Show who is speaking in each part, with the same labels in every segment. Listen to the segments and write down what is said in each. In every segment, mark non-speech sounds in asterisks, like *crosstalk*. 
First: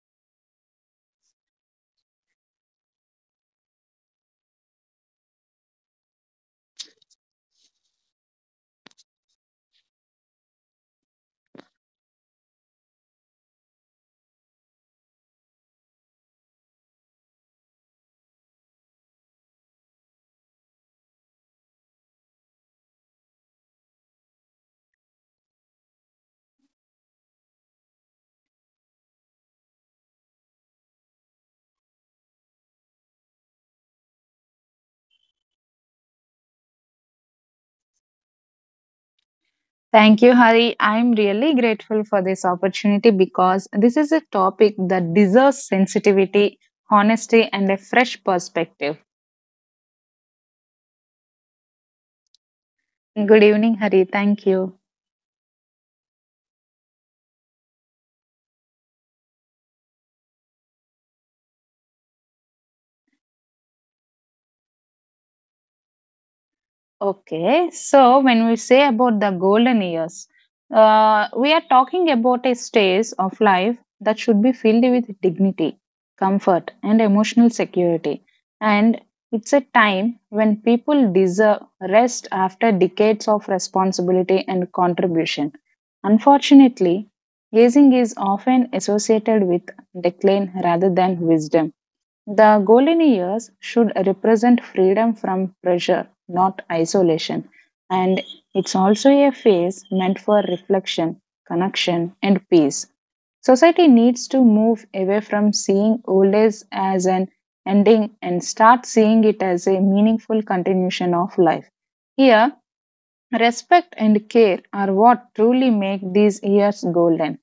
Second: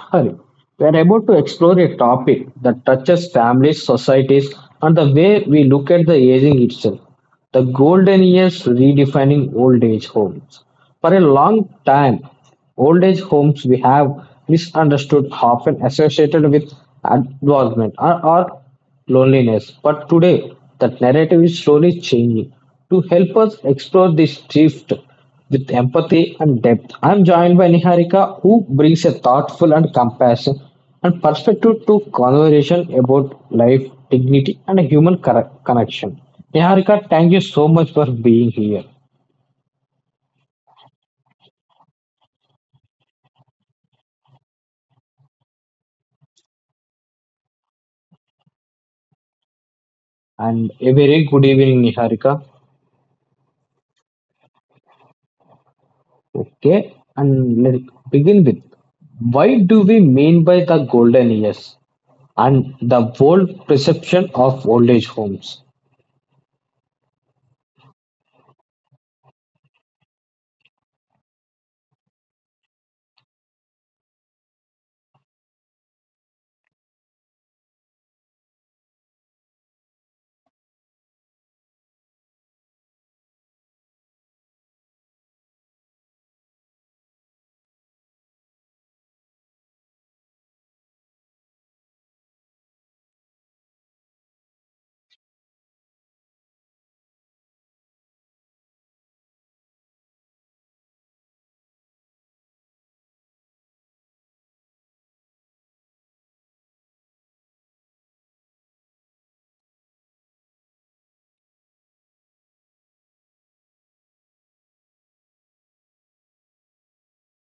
Speaker 1: Hari. We're about to explore a topic that touches families, societies and the way we look at the aging itself. The golden years, redefining old age homes. For a long time, old age homes we have misunderstood often associated with advancement or loneliness. But today, that narrative is slowly changing. To help us explore this shift with empathy and depth, I'm joined by Niharika, who brings a thoughtful and compassion and perspective to conversation about life, dignity, and human connection. Niharika, thank you so much for being here,
Speaker 2: Thank you, Hari. I'm really grateful for this opportunity because this is a topic that deserves sensitivity, honesty, and a fresh perspective.
Speaker 1: and a very good evening, Niharika.
Speaker 2: Good evening, Hari. Thank you.
Speaker 1: Okay, and let's begin with why do we mean by the golden years and the world perception of old age homes?
Speaker 2: Okay, so when we say about the golden years, we are talking about a stage of life that should be filled with dignity, comfort, and emotional security. And it's a time when people deserve rest after decades of responsibility and contribution. Unfortunately, aging is often associated with decline rather than wisdom the golden years should represent freedom from pressure, not isolation. And it's also a phase meant for reflection, connection, and peace. Society needs to move away from seeing old age as an ending and start seeing it as a meaningful continuation of life. Here, respect and care are what truly make these years golden.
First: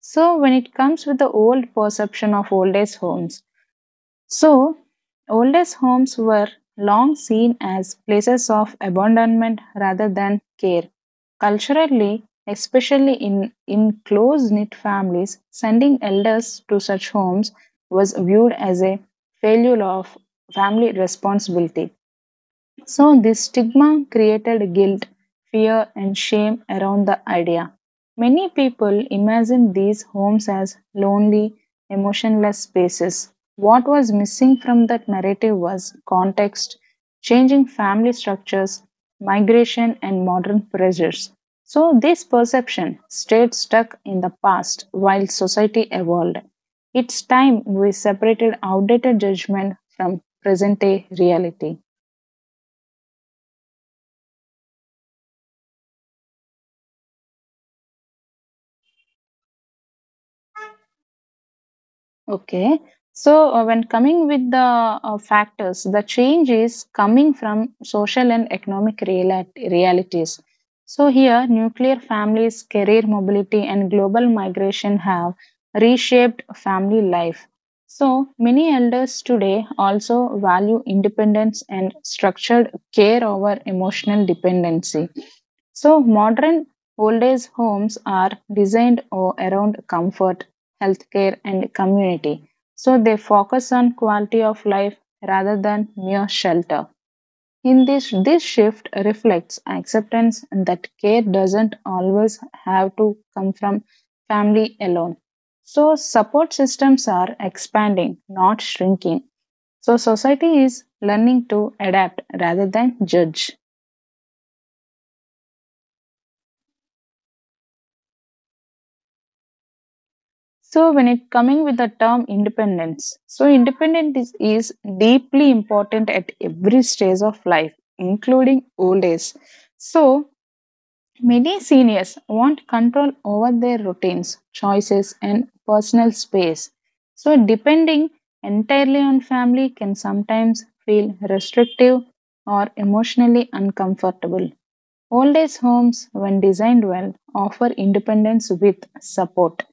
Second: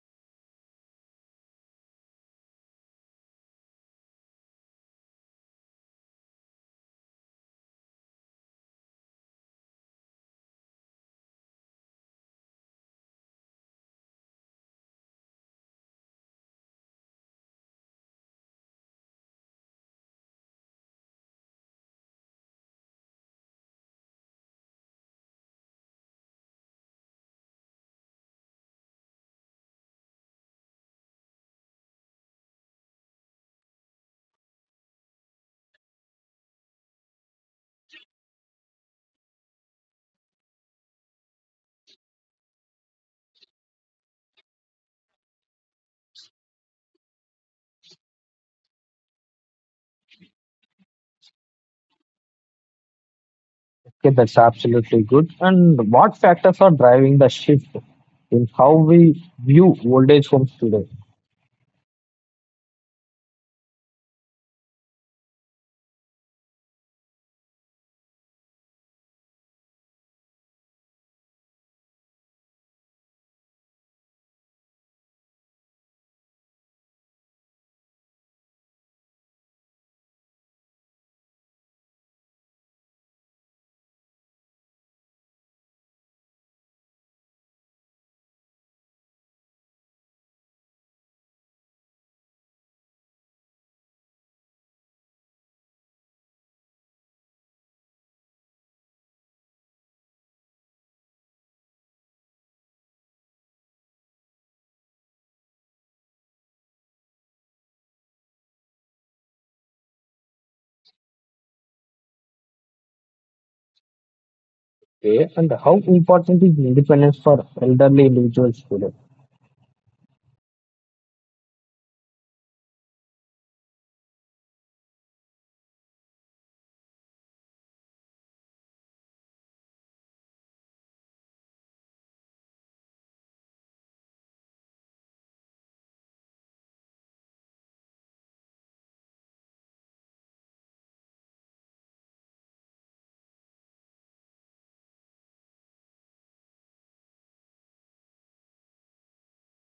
Speaker 2: So, when it comes with the old perception of old age homes, so, oldest homes were long seen as places of abandonment rather than care. Culturally, especially in close knit families, sending elders to such homes was viewed as a failure of family responsibility. So, this stigma created guilt, fear, and shame around the idea. Many people imagine these homes as lonely, emotionless spaces. What was missing from that narrative was context, changing family structures, migration, and modern pressures. So, this perception stayed stuck in the past while society evolved. It's time we separated outdated judgment from present day reality.
Speaker 1: Okay, that's absolutely good. And what factors are driving the shift in how we view old age homes today?
Speaker 2: Okay. So, when coming with the factors, the change is coming from social and economic realities. So, here, nuclear families, career mobility, and global migration have reshaped family life. So, many elders today also value independence and structured care over emotional dependency. So, modern old age homes are designed around comfort, healthcare, and community. So, they focus on quality of life rather than mere shelter. In this shift reflects acceptance that care doesn't always have to come from family alone. So, support systems are expanding, not shrinking. So, society is learning to adapt rather than judge.
Speaker 1: Okay, and how important is independence for elderly individuals today?
Speaker 2: So when it coming with the term independence, so independence is deeply important at every stage of life, including old age. So many seniors want control over their routines, choices, and personal space. So, depending entirely on family can sometimes feel restrictive or emotionally uncomfortable. Old age homes, when designed well, offer independence with support.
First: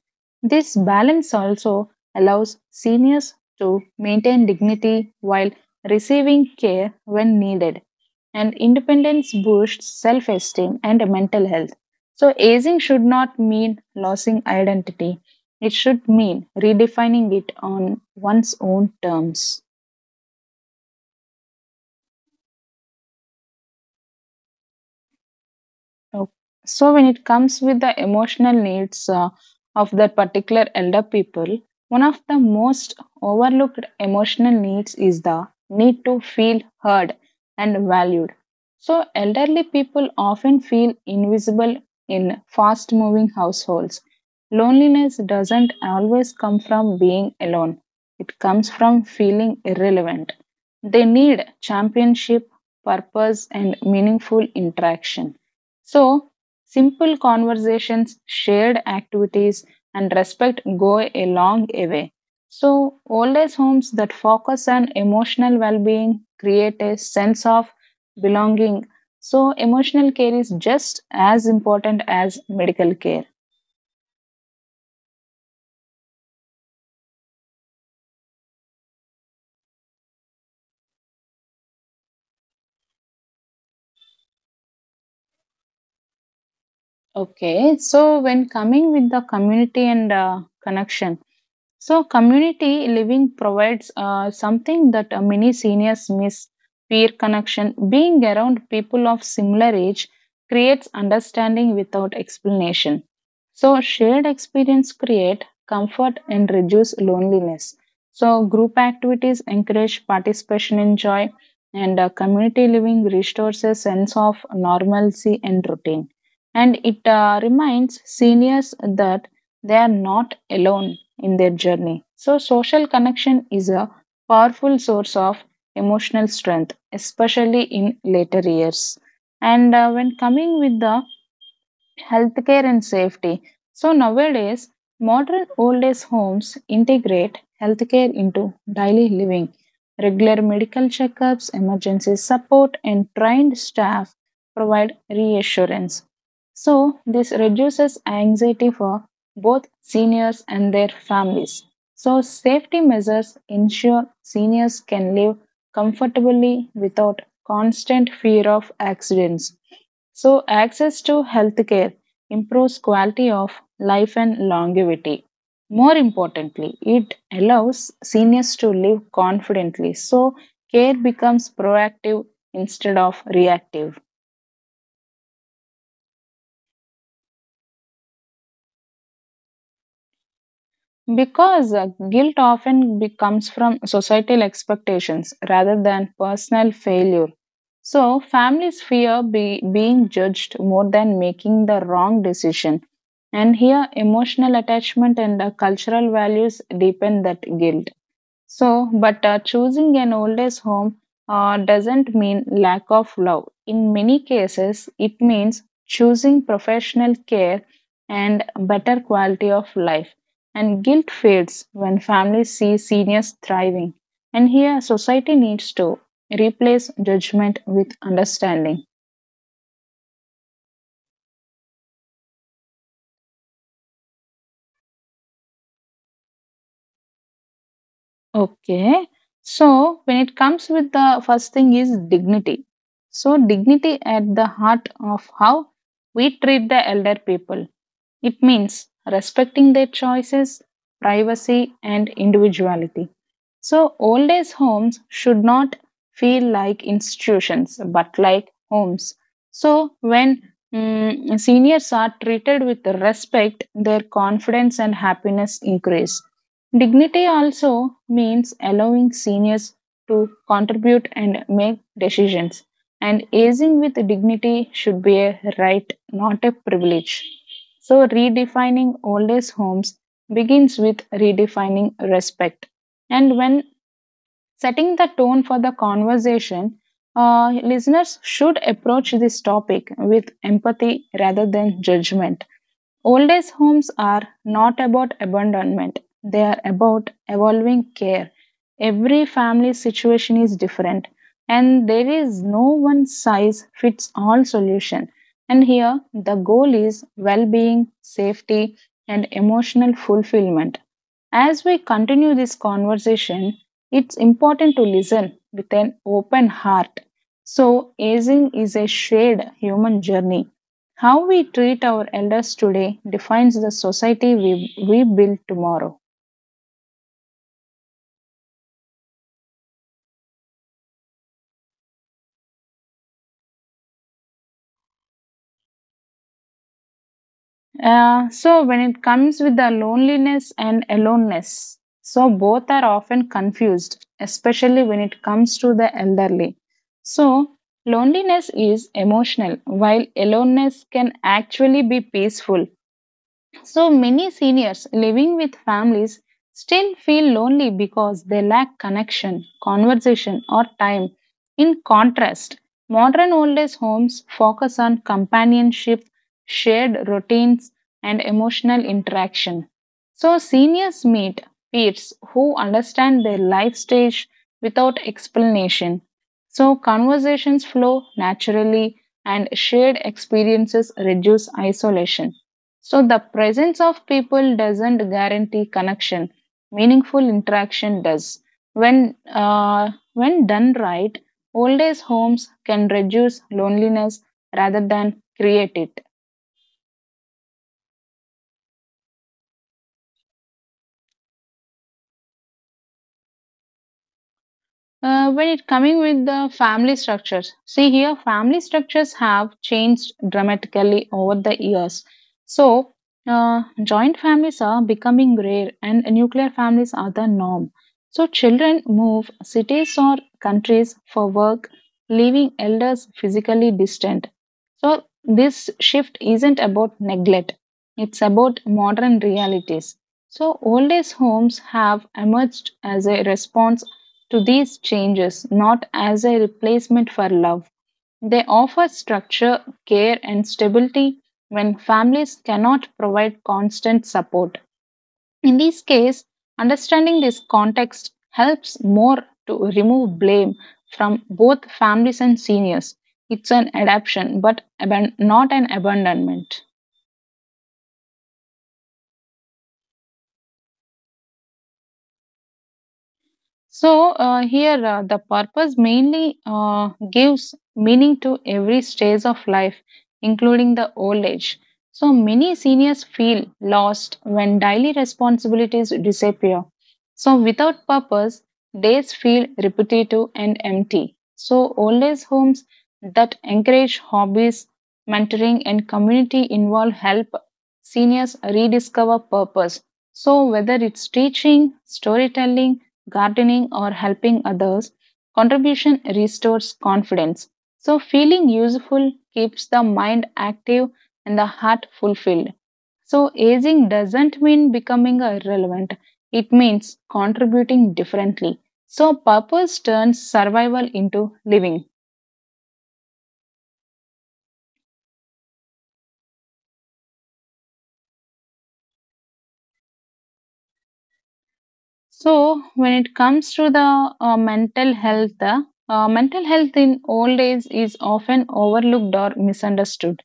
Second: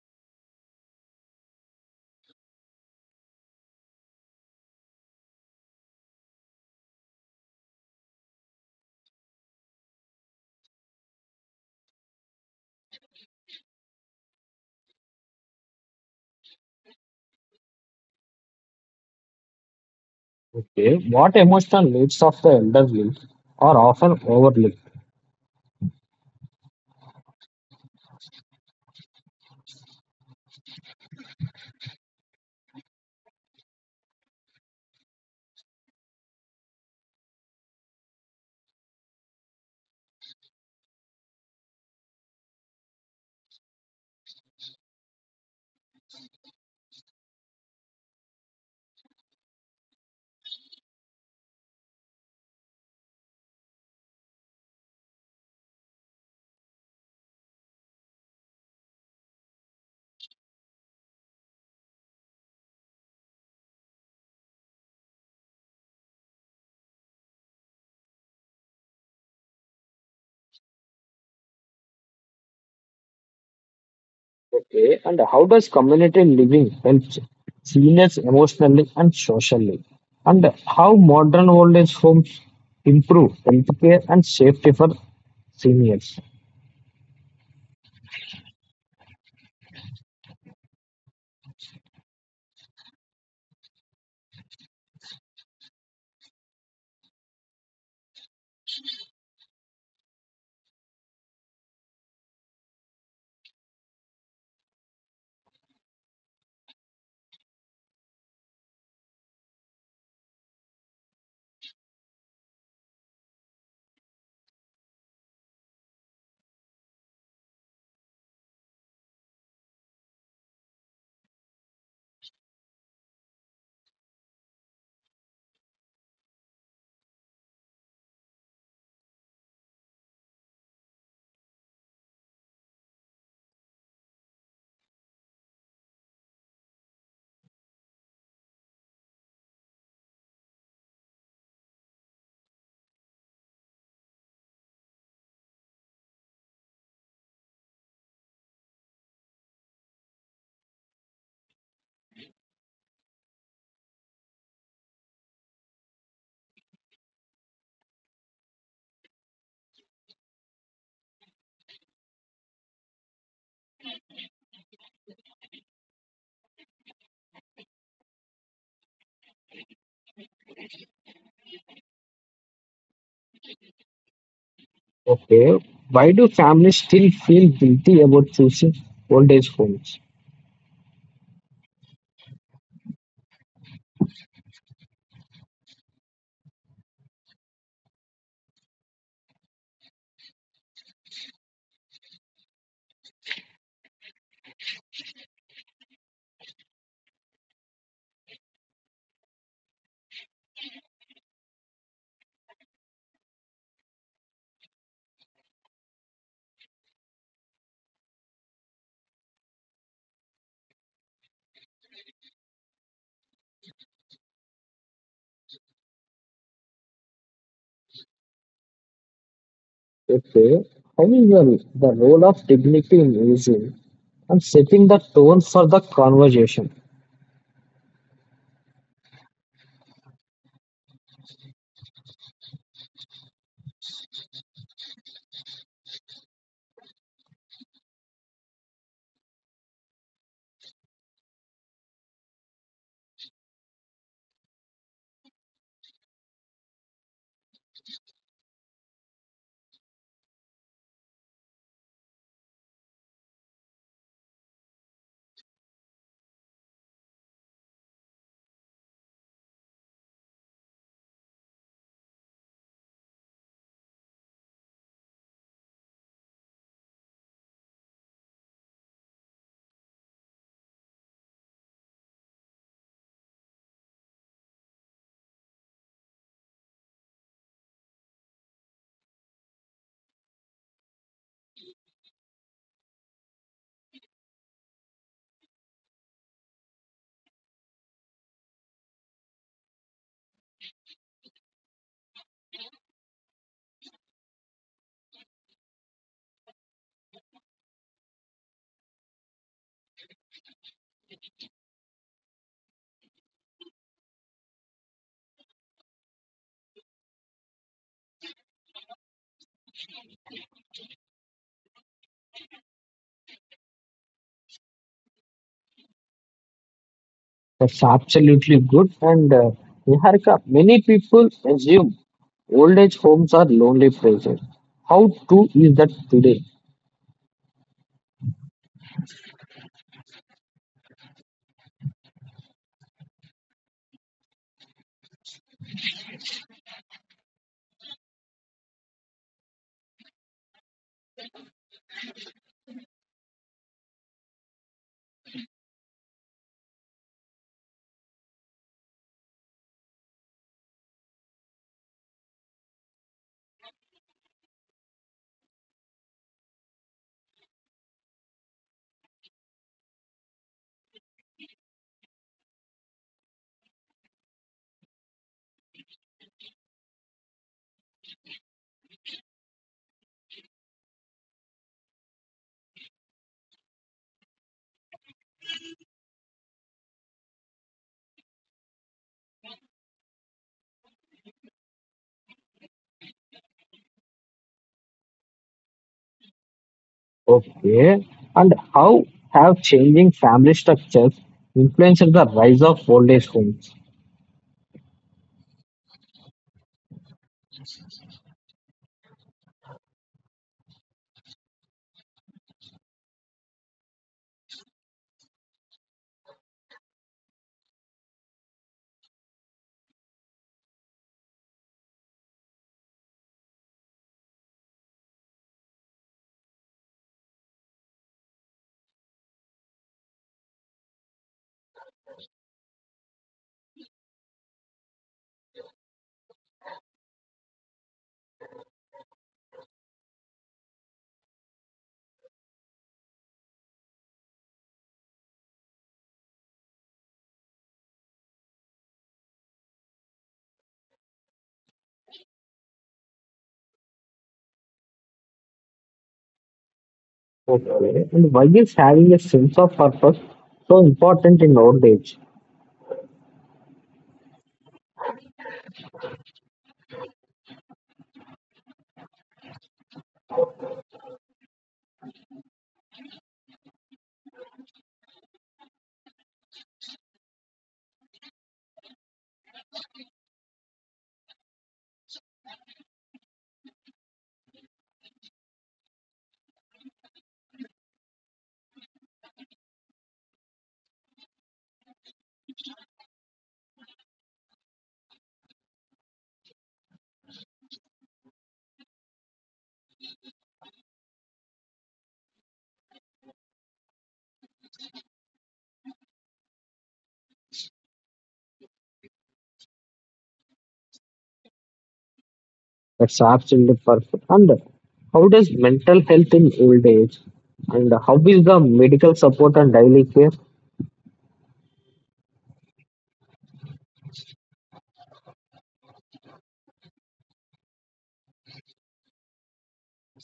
Speaker 2: This balance also allows seniors to maintain dignity while receiving care when needed and independence boosts self esteem and mental health. So, aging should not mean losing identity, it should mean redefining it on one's own terms.
Speaker 1: Okay, what emotional needs of the elderly are often overlooked?
Speaker 2: Oh. So, when it comes with the emotional needs of that particular elder people, one of the most overlooked emotional needs is the need to feel heard and valued. So, elderly people often feel invisible in fast moving households. Loneliness doesn't always come from being alone, it comes from feeling irrelevant. They need championship, purpose, and meaningful interaction. So, simple conversations, shared activities, and respect go a long way. So, old age homes that focus on emotional well being create a sense of belonging. So, emotional care is just as important as medical care.
Speaker 1: Okay, and how does community living help seniors emotionally and socially? And how modern old age homes improve healthcare and safety for seniors?
Speaker 2: Okay, so when coming with the community and connection, so, community living provides something that many seniors miss peer connection. Being around people of similar age creates understanding without explanation. So, shared experience create comfort and reduce loneliness. So, group activities encourage participation in joy, and community living restores a sense of normalcy and routine. And it reminds seniors that they are not alone in their journey. So, social connection is a powerful source of emotional strength, especially in later years. And when coming with the healthcare and safety. So nowadays, modern old age homes integrate healthcare into daily living. Regular medical checkups, emergency support, and trained staff provide reassurance. So this reduces anxiety for both seniors and their families. So safety measures ensure seniors can live comfortably without constant fear of accidents. So, access to healthcare improves quality of life and longevity. More importantly, it allows seniors to live confidently. So, care becomes proactive instead of reactive.
Speaker 1: Okay. Why do families still feel guilty about choosing old age homes?
Speaker 2: Because guilt often comes from societal expectations rather than personal failure. So, families fear being judged more than making the wrong decision. And here, emotional attachment and cultural values deepen that guilt. So, but choosing an old age home doesn't mean lack of love. In many cases, it means choosing professional care and better quality of life. And guilt fades when families see seniors thriving. And here, society needs to replace judgment with understanding.
Speaker 1: Okay. However, the role of dignity in aging and setting the tone for the conversation.
Speaker 2: Okay. So when it comes with the first thing is dignity. So dignity at the heart of how we treat the elder people. It means respecting their choices, privacy, and individuality. So, old age homes should not feel like institutions but like homes. So, when seniors are treated with respect, their confidence and happiness increase. Dignity also means allowing seniors to contribute and make decisions, and aging with dignity should be a right, not a privilege. So, redefining old age homes begins with redefining respect. And when setting the tone for the conversation, listeners should approach this topic with empathy rather than judgment. Old age homes are not about abandonment, they are about evolving care. Every family situation is different, and there is no one size fits all solution. And here, the goal is well being, safety, and emotional fulfillment. As we continue this conversation, it's important to listen with an open heart. So, aging is a shared human journey. How we treat our elders today defines the society we build tomorrow.
Speaker 1: That's absolutely good. And Niharika, many people assume old age homes are lonely places. How true is that today?
Speaker 2: So, when it comes with the loneliness and aloneness, so both are often confused, especially when it comes to the elderly. So, loneliness is emotional, while aloneness can actually be peaceful. So many seniors living with families still feel lonely because they lack connection, conversation, or time. In contrast, modern old age homes focus on companionship, shared routines, and emotional interaction. So seniors meet peers who understand their life stage without explanation. So conversations flow naturally and shared experiences reduce isolation. So, the presence of people doesn't guarantee connection, meaningful interaction does. When done right, old age homes can reduce loneliness rather than create it.
Speaker 1: Okay. And how have changing family structures influenced the rise of old age homes?
Speaker 2: When it coming with the family structures, see here, family structures have changed dramatically over the years. So, joint families are becoming rare, and nuclear families are the norm. So, children move cities or countries for work, leaving elders physically distant. So, this shift isn't about neglect; it's about modern realities. So, old age homes have emerged as a response to these changes, not as a replacement for love. They offer structure, care, and stability when families cannot provide constant support. In this case, understanding this context helps more to remove blame from both families and seniors. It's an adaptation, but not an abandonment.
Speaker 1: Okay. And why is having a sense of purpose so important in old age?
Speaker 2: So here the purpose mainly gives meaning to every stage of life, including the old age. So many seniors feel lost when daily responsibilities disappear. So, without purpose, days feel repetitive and empty. So, old age homes that encourage hobbies, mentoring, and community involved help seniors rediscover purpose. So, whether it's teaching, storytelling, gardening, or helping others, contribution restores confidence. So, feeling useful keeps the mind active and the heart fulfilled. So, aging doesn't mean becoming irrelevant. It means contributing differently. So, purpose turns survival into living.
Speaker 1: That's absolutely perfect. And how does mental health in old age? And how is the medical support and daily care?
Speaker 2: So, when it comes to the mental health, mental health in old age is often overlooked or misunderstood.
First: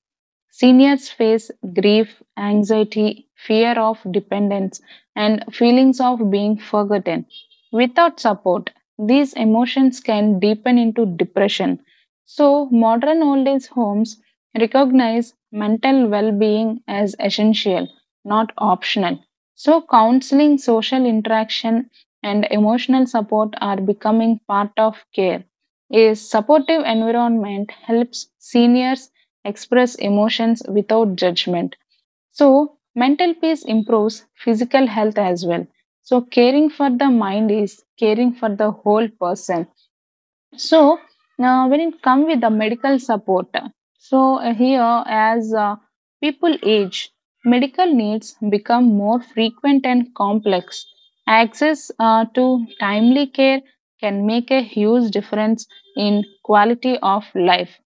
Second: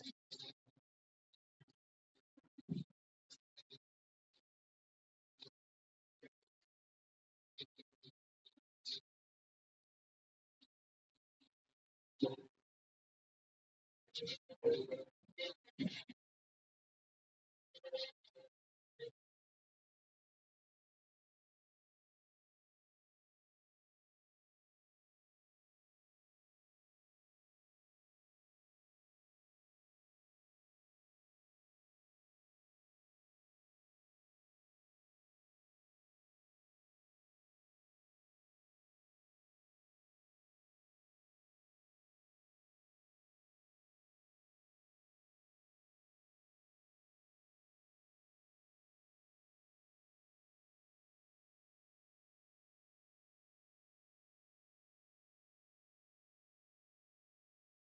Speaker 2: Seniors face grief, anxiety, fear of dependence, and feelings of being forgotten. Without support, these emotions can deepen into depression. So, modern old age homes recognize mental well being as essential, not optional. So, counseling, social interaction, and emotional support are becoming part of care. A supportive environment helps seniors express emotions without judgment. So, mental peace improves physical health as well. So, caring for the mind is caring for the whole person. So, when it comes with the medical support, so here as people age, medical needs become more frequent and complex. Access to timely care can make a huge difference in quality of life.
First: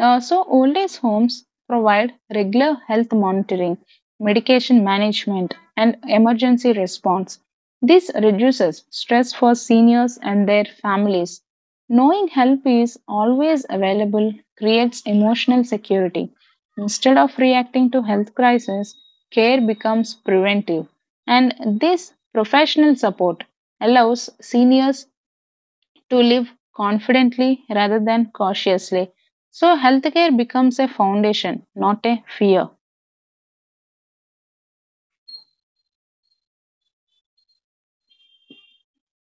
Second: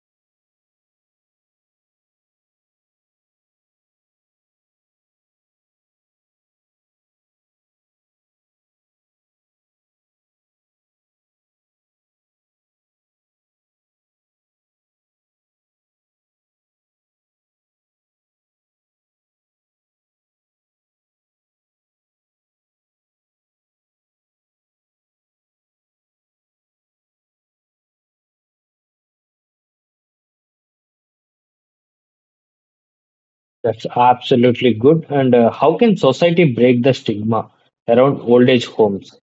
Speaker 2: So, old age homes provide regular health monitoring, medication management, and emergency response. This reduces stress for seniors and their families. Knowing help is always available creates emotional security. Instead of reacting to health crisis, care becomes preventive. And this professional support allows seniors to live confidently rather than cautiously. So, healthcare becomes a foundation, not a fear.
Speaker 1: That's absolutely good. And how can society break the stigma around old age homes?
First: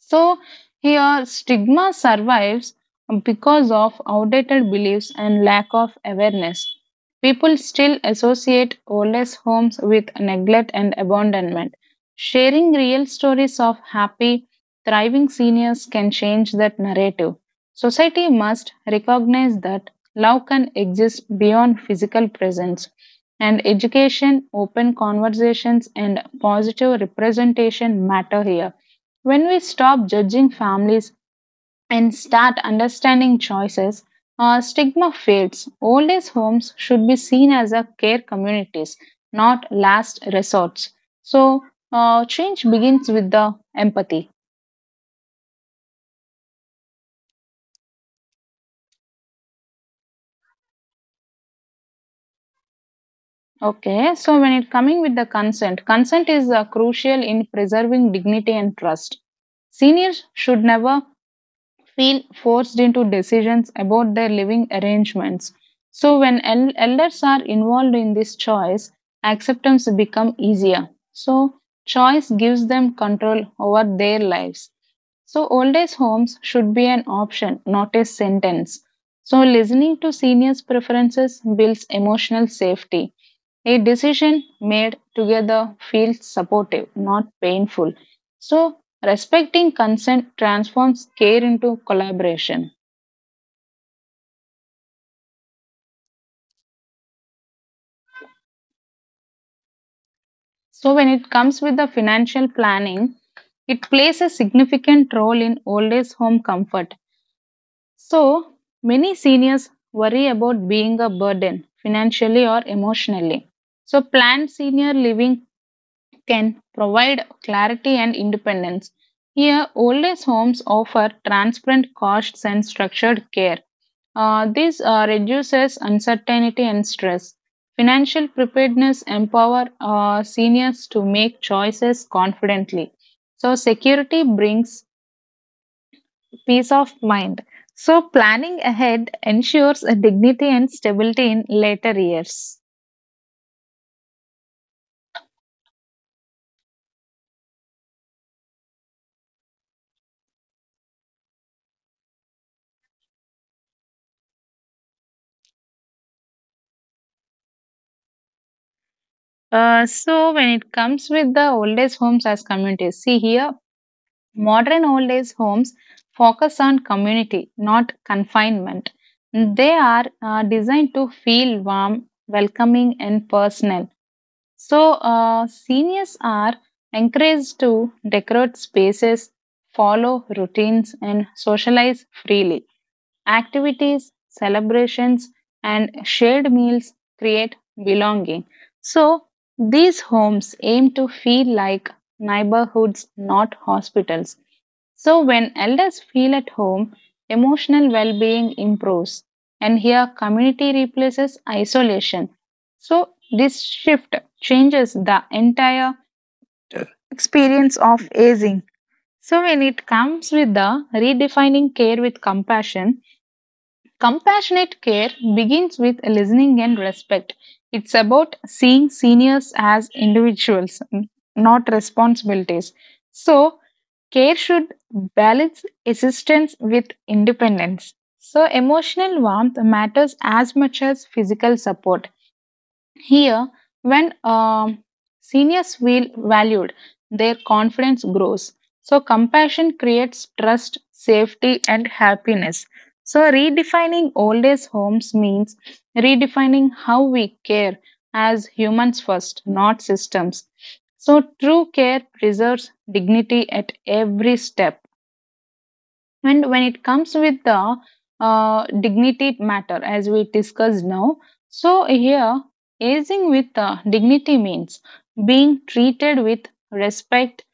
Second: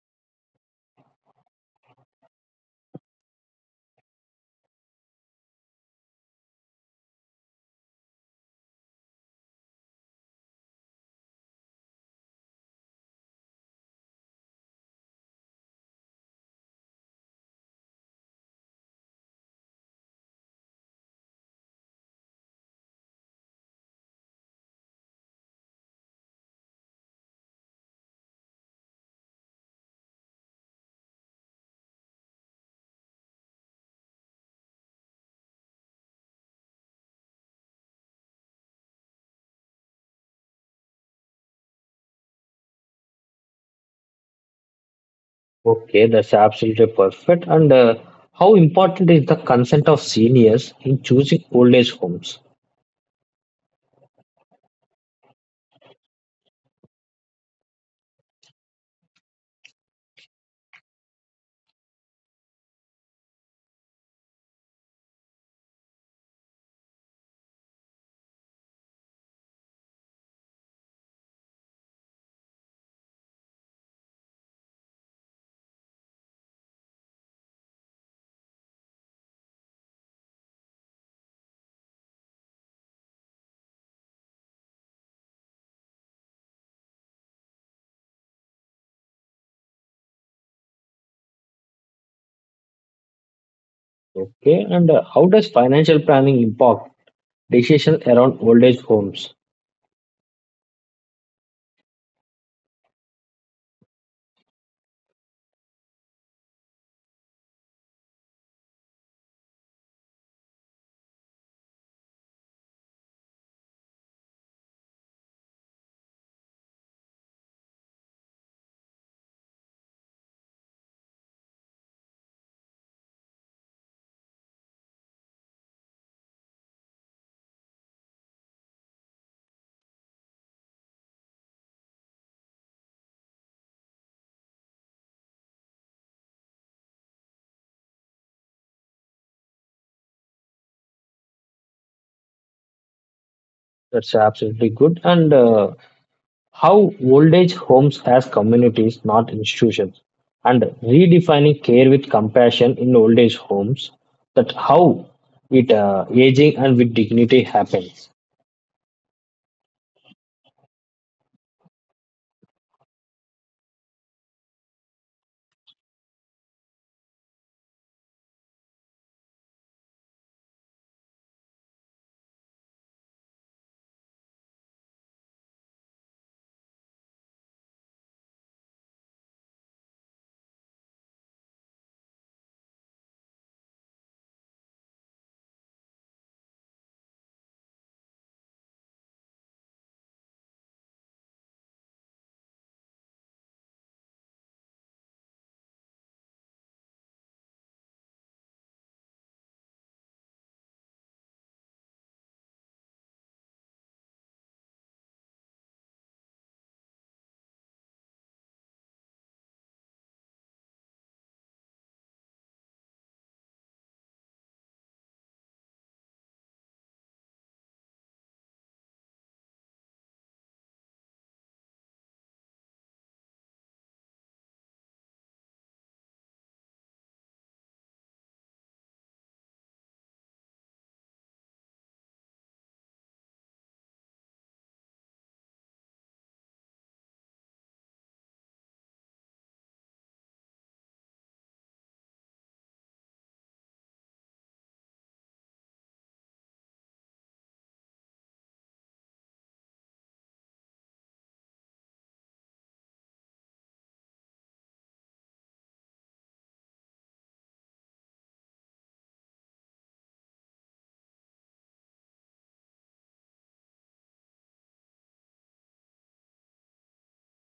Speaker 2: So here stigma survives because of outdated beliefs and lack of awareness. People still associate oldest homes with neglect and abandonment. Sharing real stories of happy, thriving seniors can change that narrative. Society must recognize that love can exist beyond physical presence, and education, open conversations, and positive representation matter here. When we stop judging families and start understanding choices, stigma fades. Old age homes should be seen as a care communities, not last resorts. So, change begins with the empathy.
Speaker 1: Okay, that's absolutely perfect. And how important is the consent of seniors in choosing old age homes?
Speaker 2: Okay, so when it coming with the consent, consent is crucial in preserving dignity and trust. Seniors should never feel forced into decisions about their living arrangements. So, when elders are involved in this choice, acceptance become easier. So, choice gives them control over their lives. So, old age homes should be an option, not a sentence. So, listening to seniors' preferences builds emotional safety. A decision made together feels supportive, not painful. So, Respecting consent transforms care into collaboration.
Speaker 1: Okay, and how does financial planning impact decision around old age homes?
Speaker 2: So, when it comes with the financial planning, it plays a significant role in old age home comfort. So, many seniors worry about being a burden financially or emotionally. So, planned senior living can provide clarity and independence. Here, old age homes offer transparent costs and structured care. This reduces uncertainty and stress. Financial preparedness empower seniors to make choices confidently. So, security brings peace of mind. So, planning ahead ensures a dignity and stability in later years.
Speaker 1: That's absolutely good. And how old age homes as communities, not institutions, and redefining care with compassion in old age homes. That how it aging and with dignity happens.
Speaker 2: So when it comes with the old age homes as communities, see here Modern old age homes focus on community, not confinement. They are designed to feel warm, welcoming, and personal. So, seniors are encouraged to decorate spaces, follow routines, and socialize freely. Activities, celebrations, and shared meals create belonging. So, these homes aim to feel like neighborhoods, not hospitals. So, when elders feel at home, emotional well being improves, and here community replaces isolation. So, this shift changes the entire experience of aging. So, when it comes with the redefining care with compassion, compassionate care begins with listening and respect. It's about seeing seniors as individuals, not responsibilities. So, care should balance assistance with independence. So, emotional warmth matters as much as physical support. Here, when seniors feel valued, their confidence grows. So, compassion creates trust, safety, and happiness. So, redefining old age homes means redefining how we care as humans first, not systems. So, true care preserves dignity at every step. And when it comes with the dignity matter, as we discussed now, so here aging with dignity means being treated with respect,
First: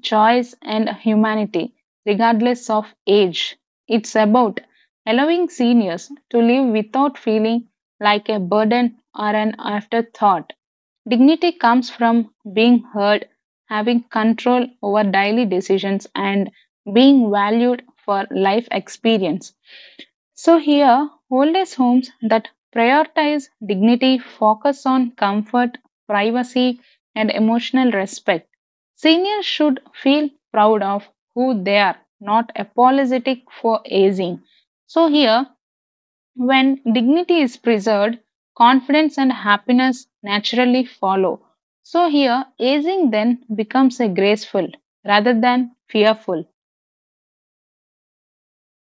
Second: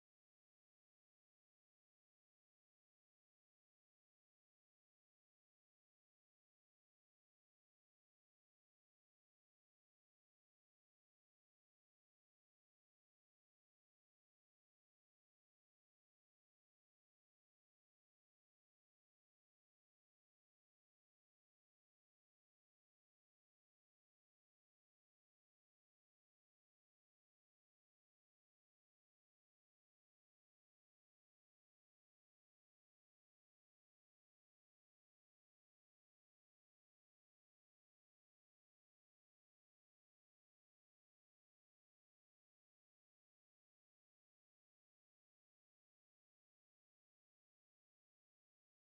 Speaker 2: choice, and humanity, regardless of age. It's about allowing seniors to live without feeling like a burden or an afterthought. Dignity comes from being heard, having control over daily decisions, and being valued for life experience. So, here, old age homes that prioritize dignity focus on comfort, privacy, and emotional respect. Seniors should feel proud of who they are, not apologetic for aging. So, here, when dignity is preserved, confidence and happiness naturally follow. So, here, aging then becomes a graceful rather than fearful.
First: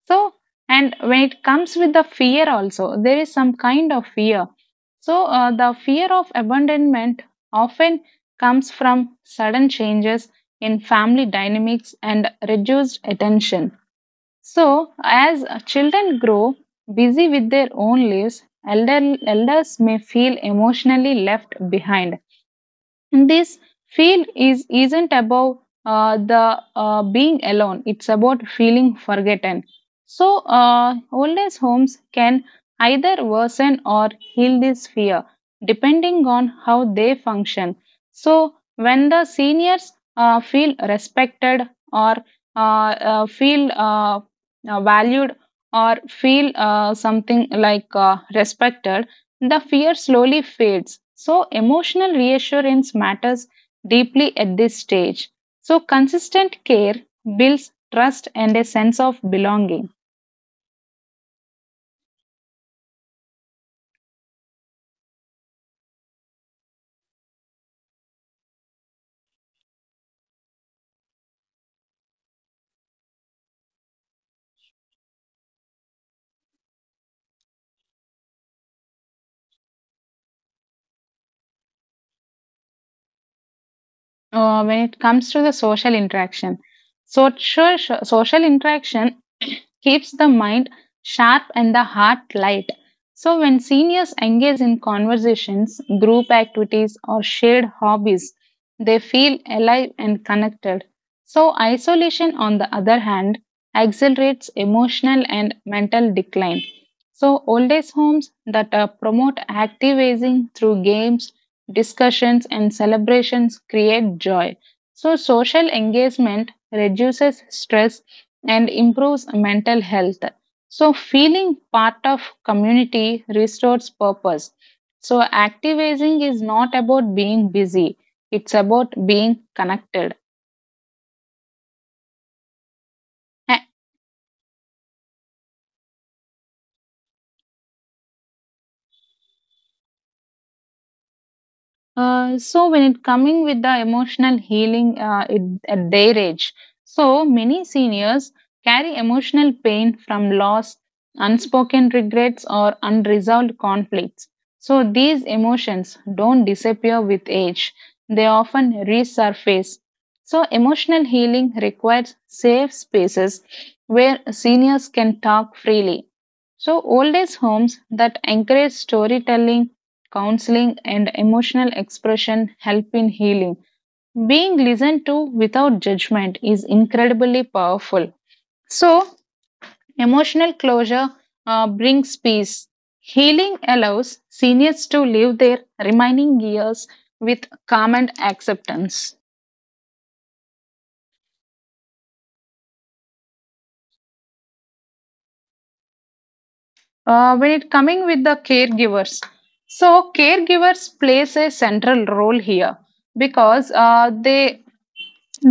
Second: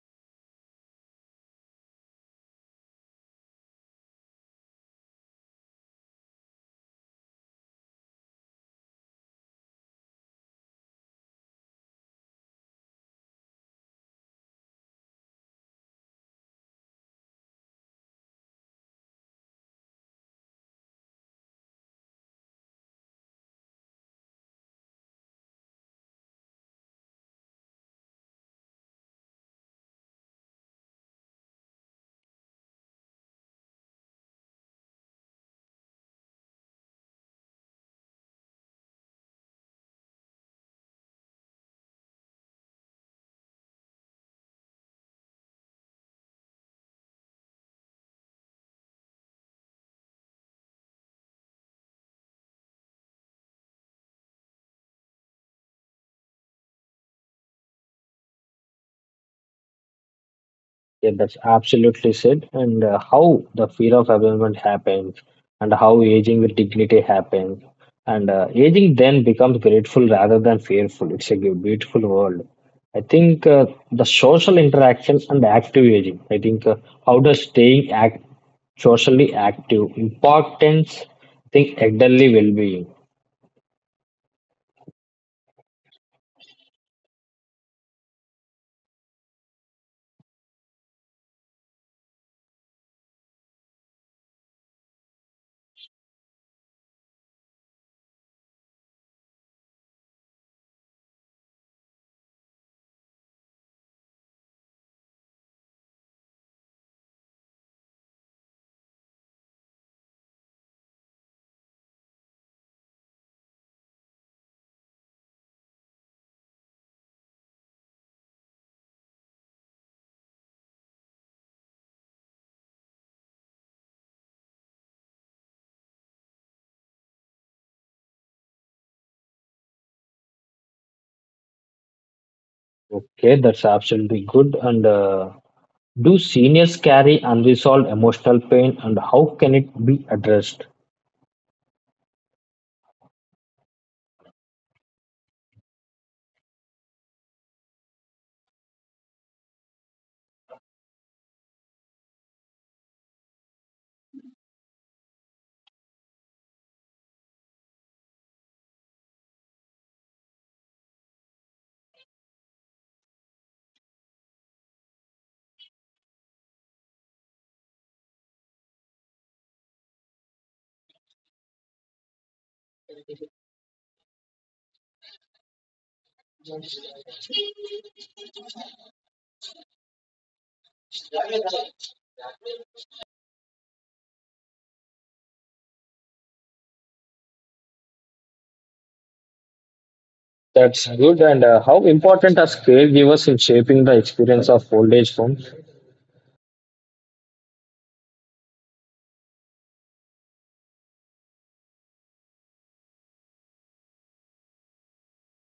Speaker 2: So, and when it comes with the fear, also, there is some kind of fear. So, the fear of abandonment often comes from sudden changes in family dynamics and reduced attention. So, as children grow busy with their own lives, elders may feel emotionally left behind. And this feel is isn't about the being alone, it's about feeling forgotten. So old age homes can either worsen or heal this fear depending on how they function. So when the seniors feel respected or uh, feel valued or feel something like respected, the fear slowly fades. So, emotional reassurance matters deeply at this stage. So, consistent care builds trust and a sense of belonging.
Speaker 1: Yeah, that's absolutely said. And how the fear of abandonment happens, and how aging with dignity happens, and aging then becomes grateful rather than fearful. It's a beautiful world. I think the social interaction and active aging. I think how does staying act socially active importance? I think elderly well-being.
Speaker 2: When it comes to the social interaction, so, sure, social interaction keeps the mind sharp and the heart light. So, when seniors engage in conversations, group activities, or shared hobbies, they feel alive and connected. So, isolation, on the other hand, accelerates emotional and mental decline. So, old age homes that promote active aging through games, discussions, and celebrations create joy. So, social engagement reduces stress and improves mental health. So, feeling part of community restores purpose. So, activism is not about being busy, it's about being connected.
Speaker 1: Okay, that's absolutely good. And do seniors carry unresolved emotional pain, and how can it be addressed?
Speaker 2: So when it coming with the emotional healing at their age, so many seniors carry emotional pain from loss, unspoken regrets, or unresolved conflicts. So these emotions don't disappear with age; they often resurface. So emotional healing requires safe spaces where seniors can talk freely. So old age homes that encourage storytelling counseling, and emotional expression help in healing. Being listened to without judgment is incredibly powerful. So, emotional closure brings peace. Healing allows seniors to live their remaining years with calm and acceptance.
Speaker 1: That's good. And how important are caregivers in shaping the experience of old age home?
Speaker 2: When it coming with the caregivers, so caregivers plays a central role here because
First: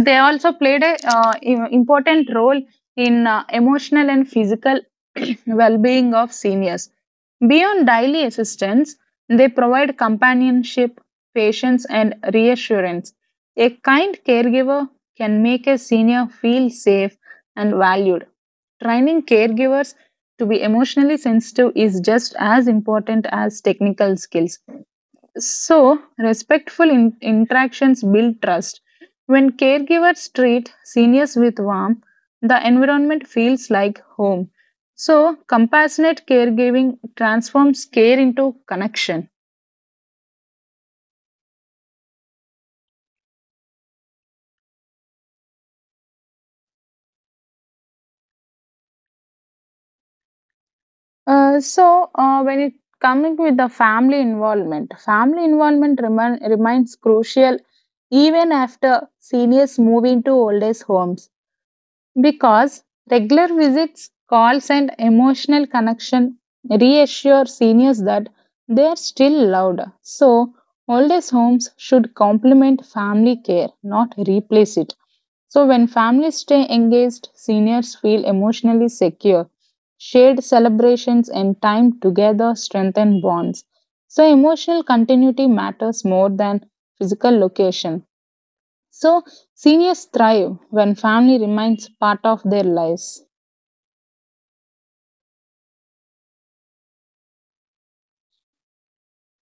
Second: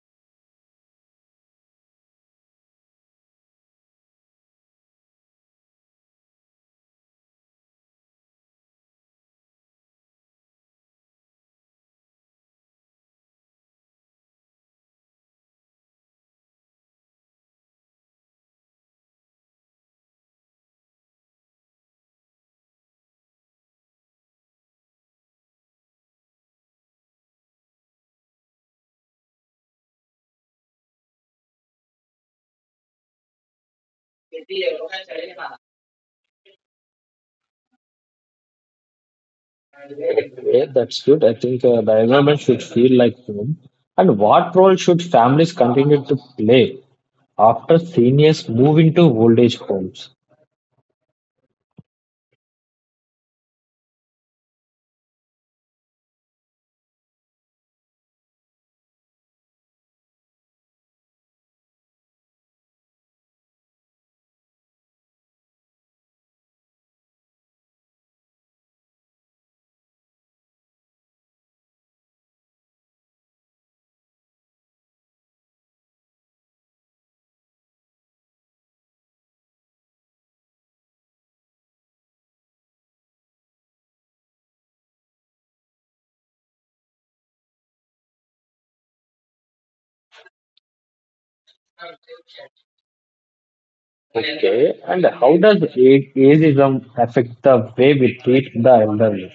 Speaker 2: they also played a important role in emotional and physical *clears throat* well-being of seniors. Beyond daily assistance, they provide companionship, patience, and reassurance. A kind caregiver can make a senior feel safe and valued. Training caregivers to be emotionally sensitive is just as important as technical skills. So, respectful interactions build trust. When caregivers treat seniors with warmth, the environment feels like home. So, compassionate caregiving transforms care into connection.
Speaker 1: Yeah, that's good. I think the environment should feel like home. And what role should families continue to play after seniors move into old age homes?
Speaker 2: When it coming with the family involvement remains crucial even after seniors move into old age homes. Because regular visits, calls, and emotional connection reassure seniors that they are still loved. So, old age homes should complement family care, not replace it. So, when families stay engaged, seniors feel emotionally secure. Shared celebrations and time together strengthen bonds. So, emotional continuity matters more than physical location. So, seniors thrive when family remains part of their lives.
Speaker 1: Okay. And how does ageism affect the way we treat the elderly?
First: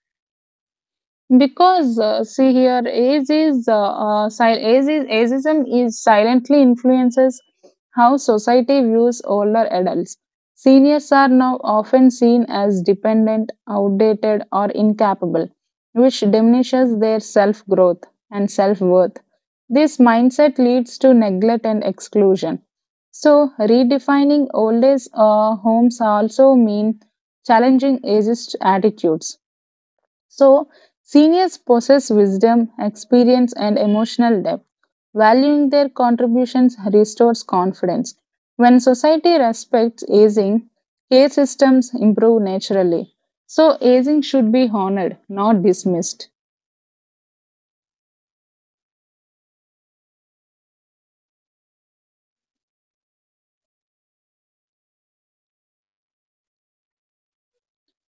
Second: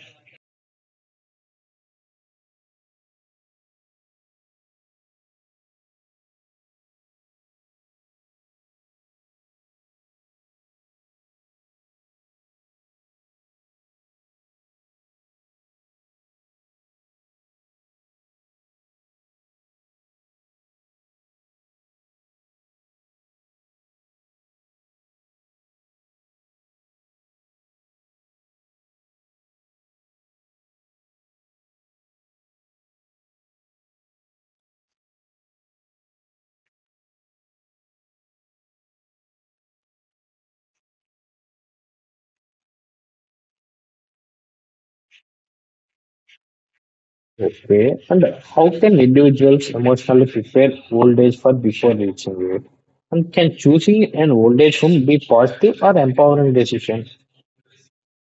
Speaker 2: Because see here, age is si- age is ageism is silently influences how society views older adults. Seniors are now often seen as dependent, outdated, or incapable, which diminishes their self growth and self worth. This mindset leads to neglect and exclusion. So, redefining old age homes also mean challenging ageist attitudes, so, seniors possess wisdom, experience, and emotional depth. Valuing their contributions restores confidence. When society respects aging, care systems improve naturally. So, aging should be honored, not dismissed.
Speaker 1: Okay. And how can individuals emotionally prepare old age for before reaching it? And can choosing an old age home be positive or empowering decision?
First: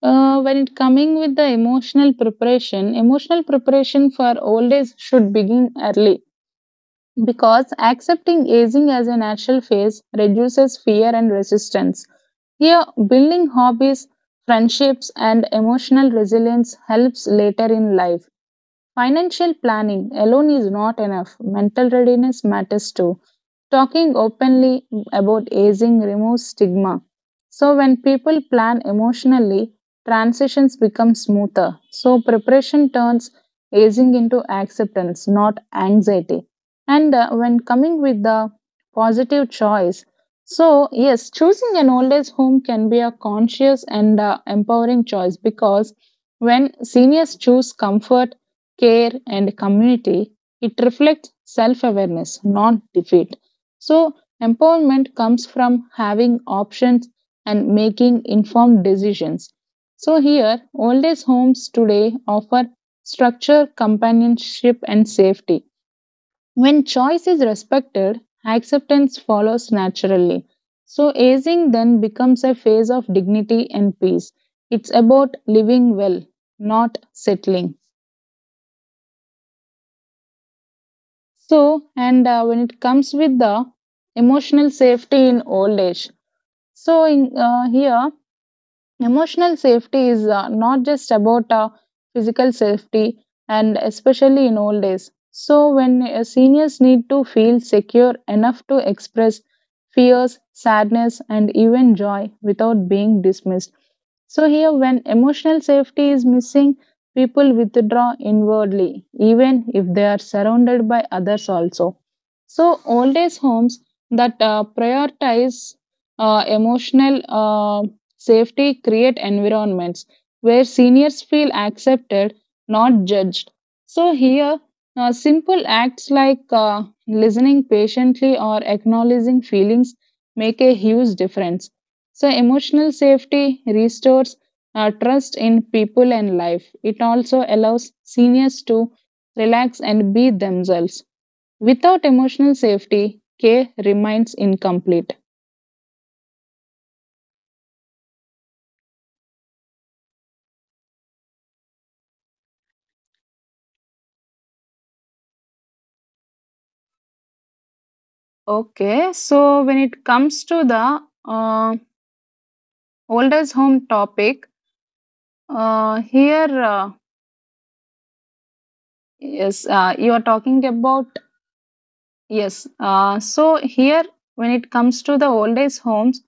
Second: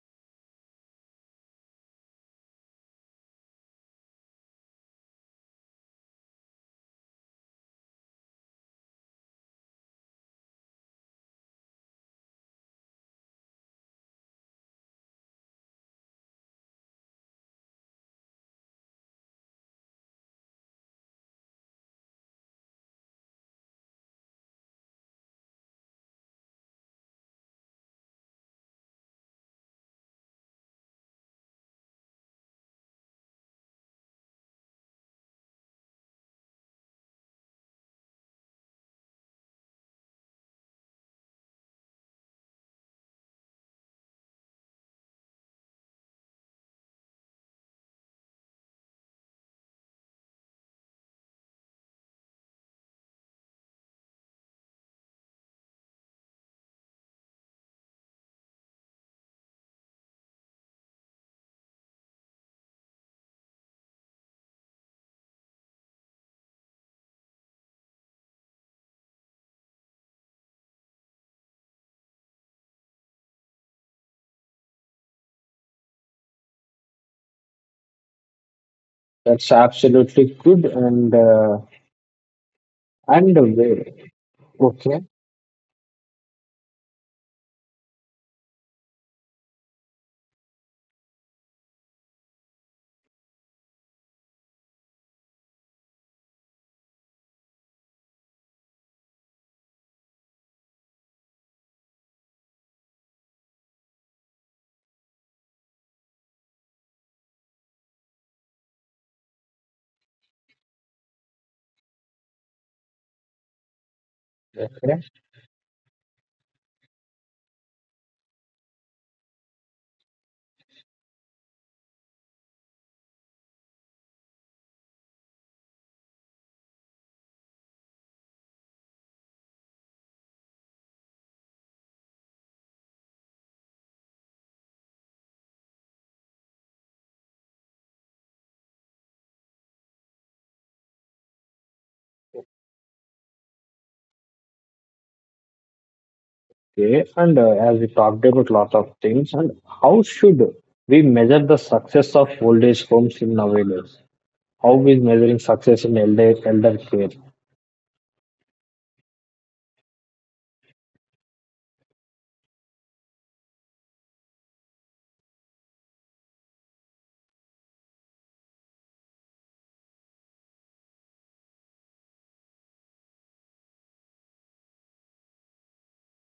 Speaker 2: When it coming with the emotional preparation for old age should begin early. Because accepting aging as a natural phase reduces fear and resistance. Here, building hobbies, friendships, and emotional resilience helps later in life. Financial planning alone is not enough. Mental readiness matters too. Talking openly about aging removes stigma. So, when people plan emotionally, transitions become smoother. So, preparation turns aging into acceptance, not anxiety. And when coming with the positive choice, so yes, choosing an old age home can be a conscious and empowering choice because when seniors choose comfort care, and community, it reflects self awareness, not defeat. So, empowerment comes from having options and making informed decisions. So, here, old age homes today offer structure, companionship, and safety. When choice is respected, acceptance follows naturally. So, aging then becomes a phase of dignity and peace. It's about living well, not settling.
Speaker 1: That's absolutely good
Speaker 2: So, and when it comes
Speaker 1: and
Speaker 2: with the
Speaker 1: way.
Speaker 2: emotional
Speaker 1: Okay.
Speaker 2: safety in old age, so in, here Emotional safety is not just about physical safety, and especially in old age. So, when seniors need to feel secure enough to express fears, sadness, and even joy without being dismissed. So, here, when emotional safety is missing, people withdraw inwardly, even if they are surrounded by others also. So, old age homes that
Speaker 1: Okay.
Speaker 2: prioritize emotional Safety create environments where seniors feel accepted, not judged. So here, simple acts like listening patiently or acknowledging feelings make a huge difference. So emotional safety restores trust in people and life. It also allows seniors to relax and be themselves. Without emotional safety, care remains incomplete.
Speaker 1: Okay. And as we talked about lot of things, and how should we measure the success of old age homes in nowadays? How is measuring success in elder care?
Speaker 2: Okay, so when it comes to the uh, oldest home topic, here yes, you are talking about yes. So here, when it comes to the oldest homes,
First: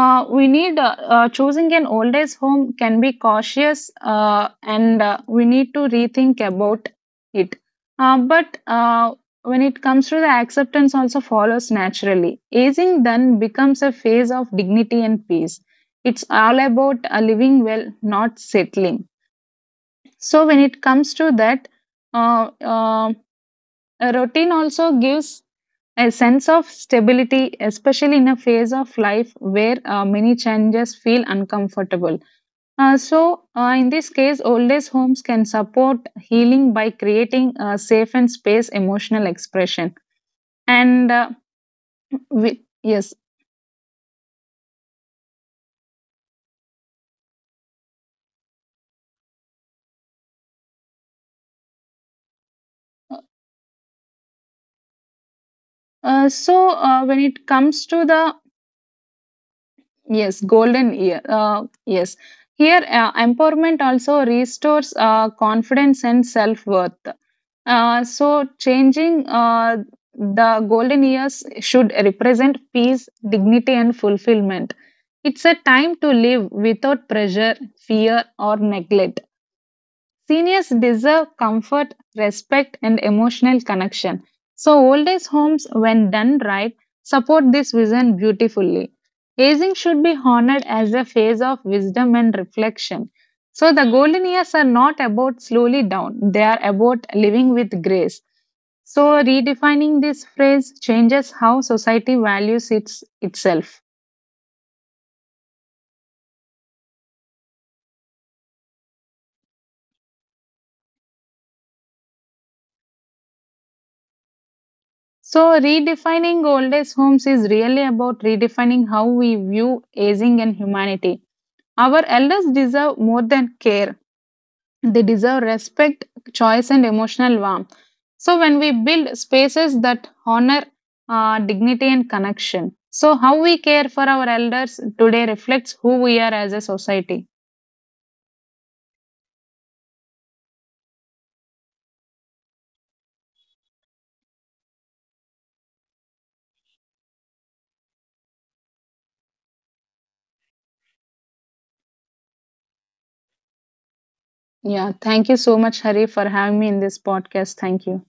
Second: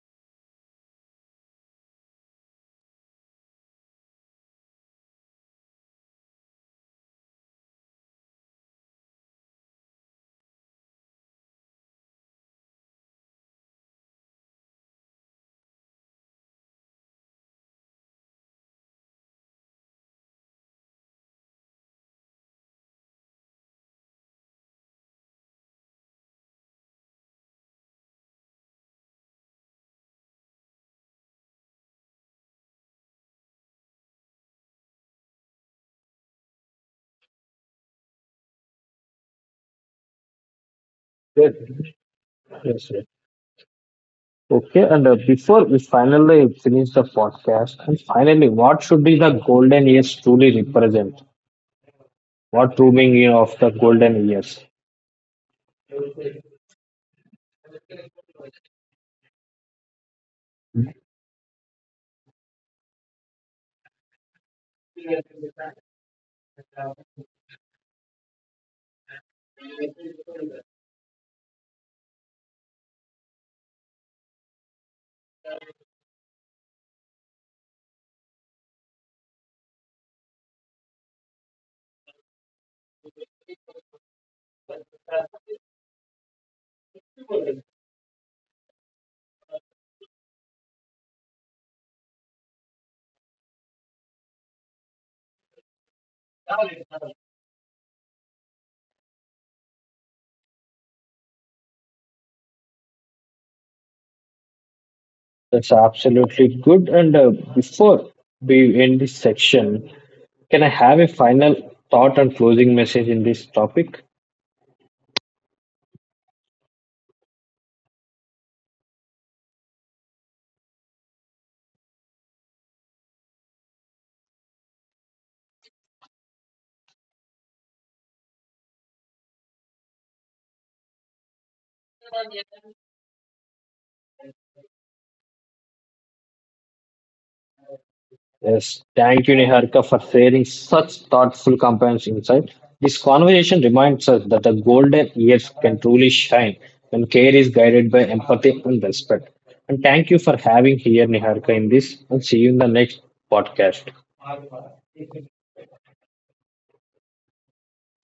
Speaker 2: We need choosing an old age home can be cautious and we need to rethink about it. But When it comes to the acceptance also follows naturally. Aging then becomes a phase of dignity and peace. It's all about living well, not settling. So when it comes to that, uh, uh, a routine also gives a sense of stability, especially in a phase of life where many changes feel uncomfortable. In this case, old age homes can support healing by creating a safe and space emotional expression. And
Speaker 1: Yes.
Speaker 2: we,
Speaker 1: Yes.
Speaker 2: yes,
Speaker 1: Okay, and before we finally finish the podcast, and finally, what should be the golden years truly represent? What true meaning of the golden years?
Speaker 2: when it comes to the yes golden year, yes. Here, empowerment also restores confidence and self worth. So, changing The golden years should represent peace, dignity, and fulfillment. It's a time to live without pressure, fear, or neglect. Seniors deserve comfort, respect, and emotional connection. So, old age homes, when done right, support this vision beautifully. Aging should be honored as a phase of wisdom and reflection. So, the golden years are not about slowly down, they are about living with grace. So, redefining this phrase changes how society values itself.
Speaker 1: That's absolutely good. And before we end this section, can I have a final thought and closing message in this topic?
Speaker 2: So, redefining old age homes is really about redefining how we view aging and humanity. Our elders deserve more than care. They deserve respect, choice, and emotional warmth. So, when we build spaces that honor dignity and connection, so how we care for our elders today reflects who we are as a society.
Speaker 1: Yes, thank you, Niharika, for sharing such thoughtful companion's insight. This conversation reminds us that the golden years can truly shine when care is guided by empathy and respect. And thank you for having here, Niharika, in this, and see you in the next podcast.
Speaker 2: Yeah, thank you so much, Hari, for having me in this podcast. Thank you.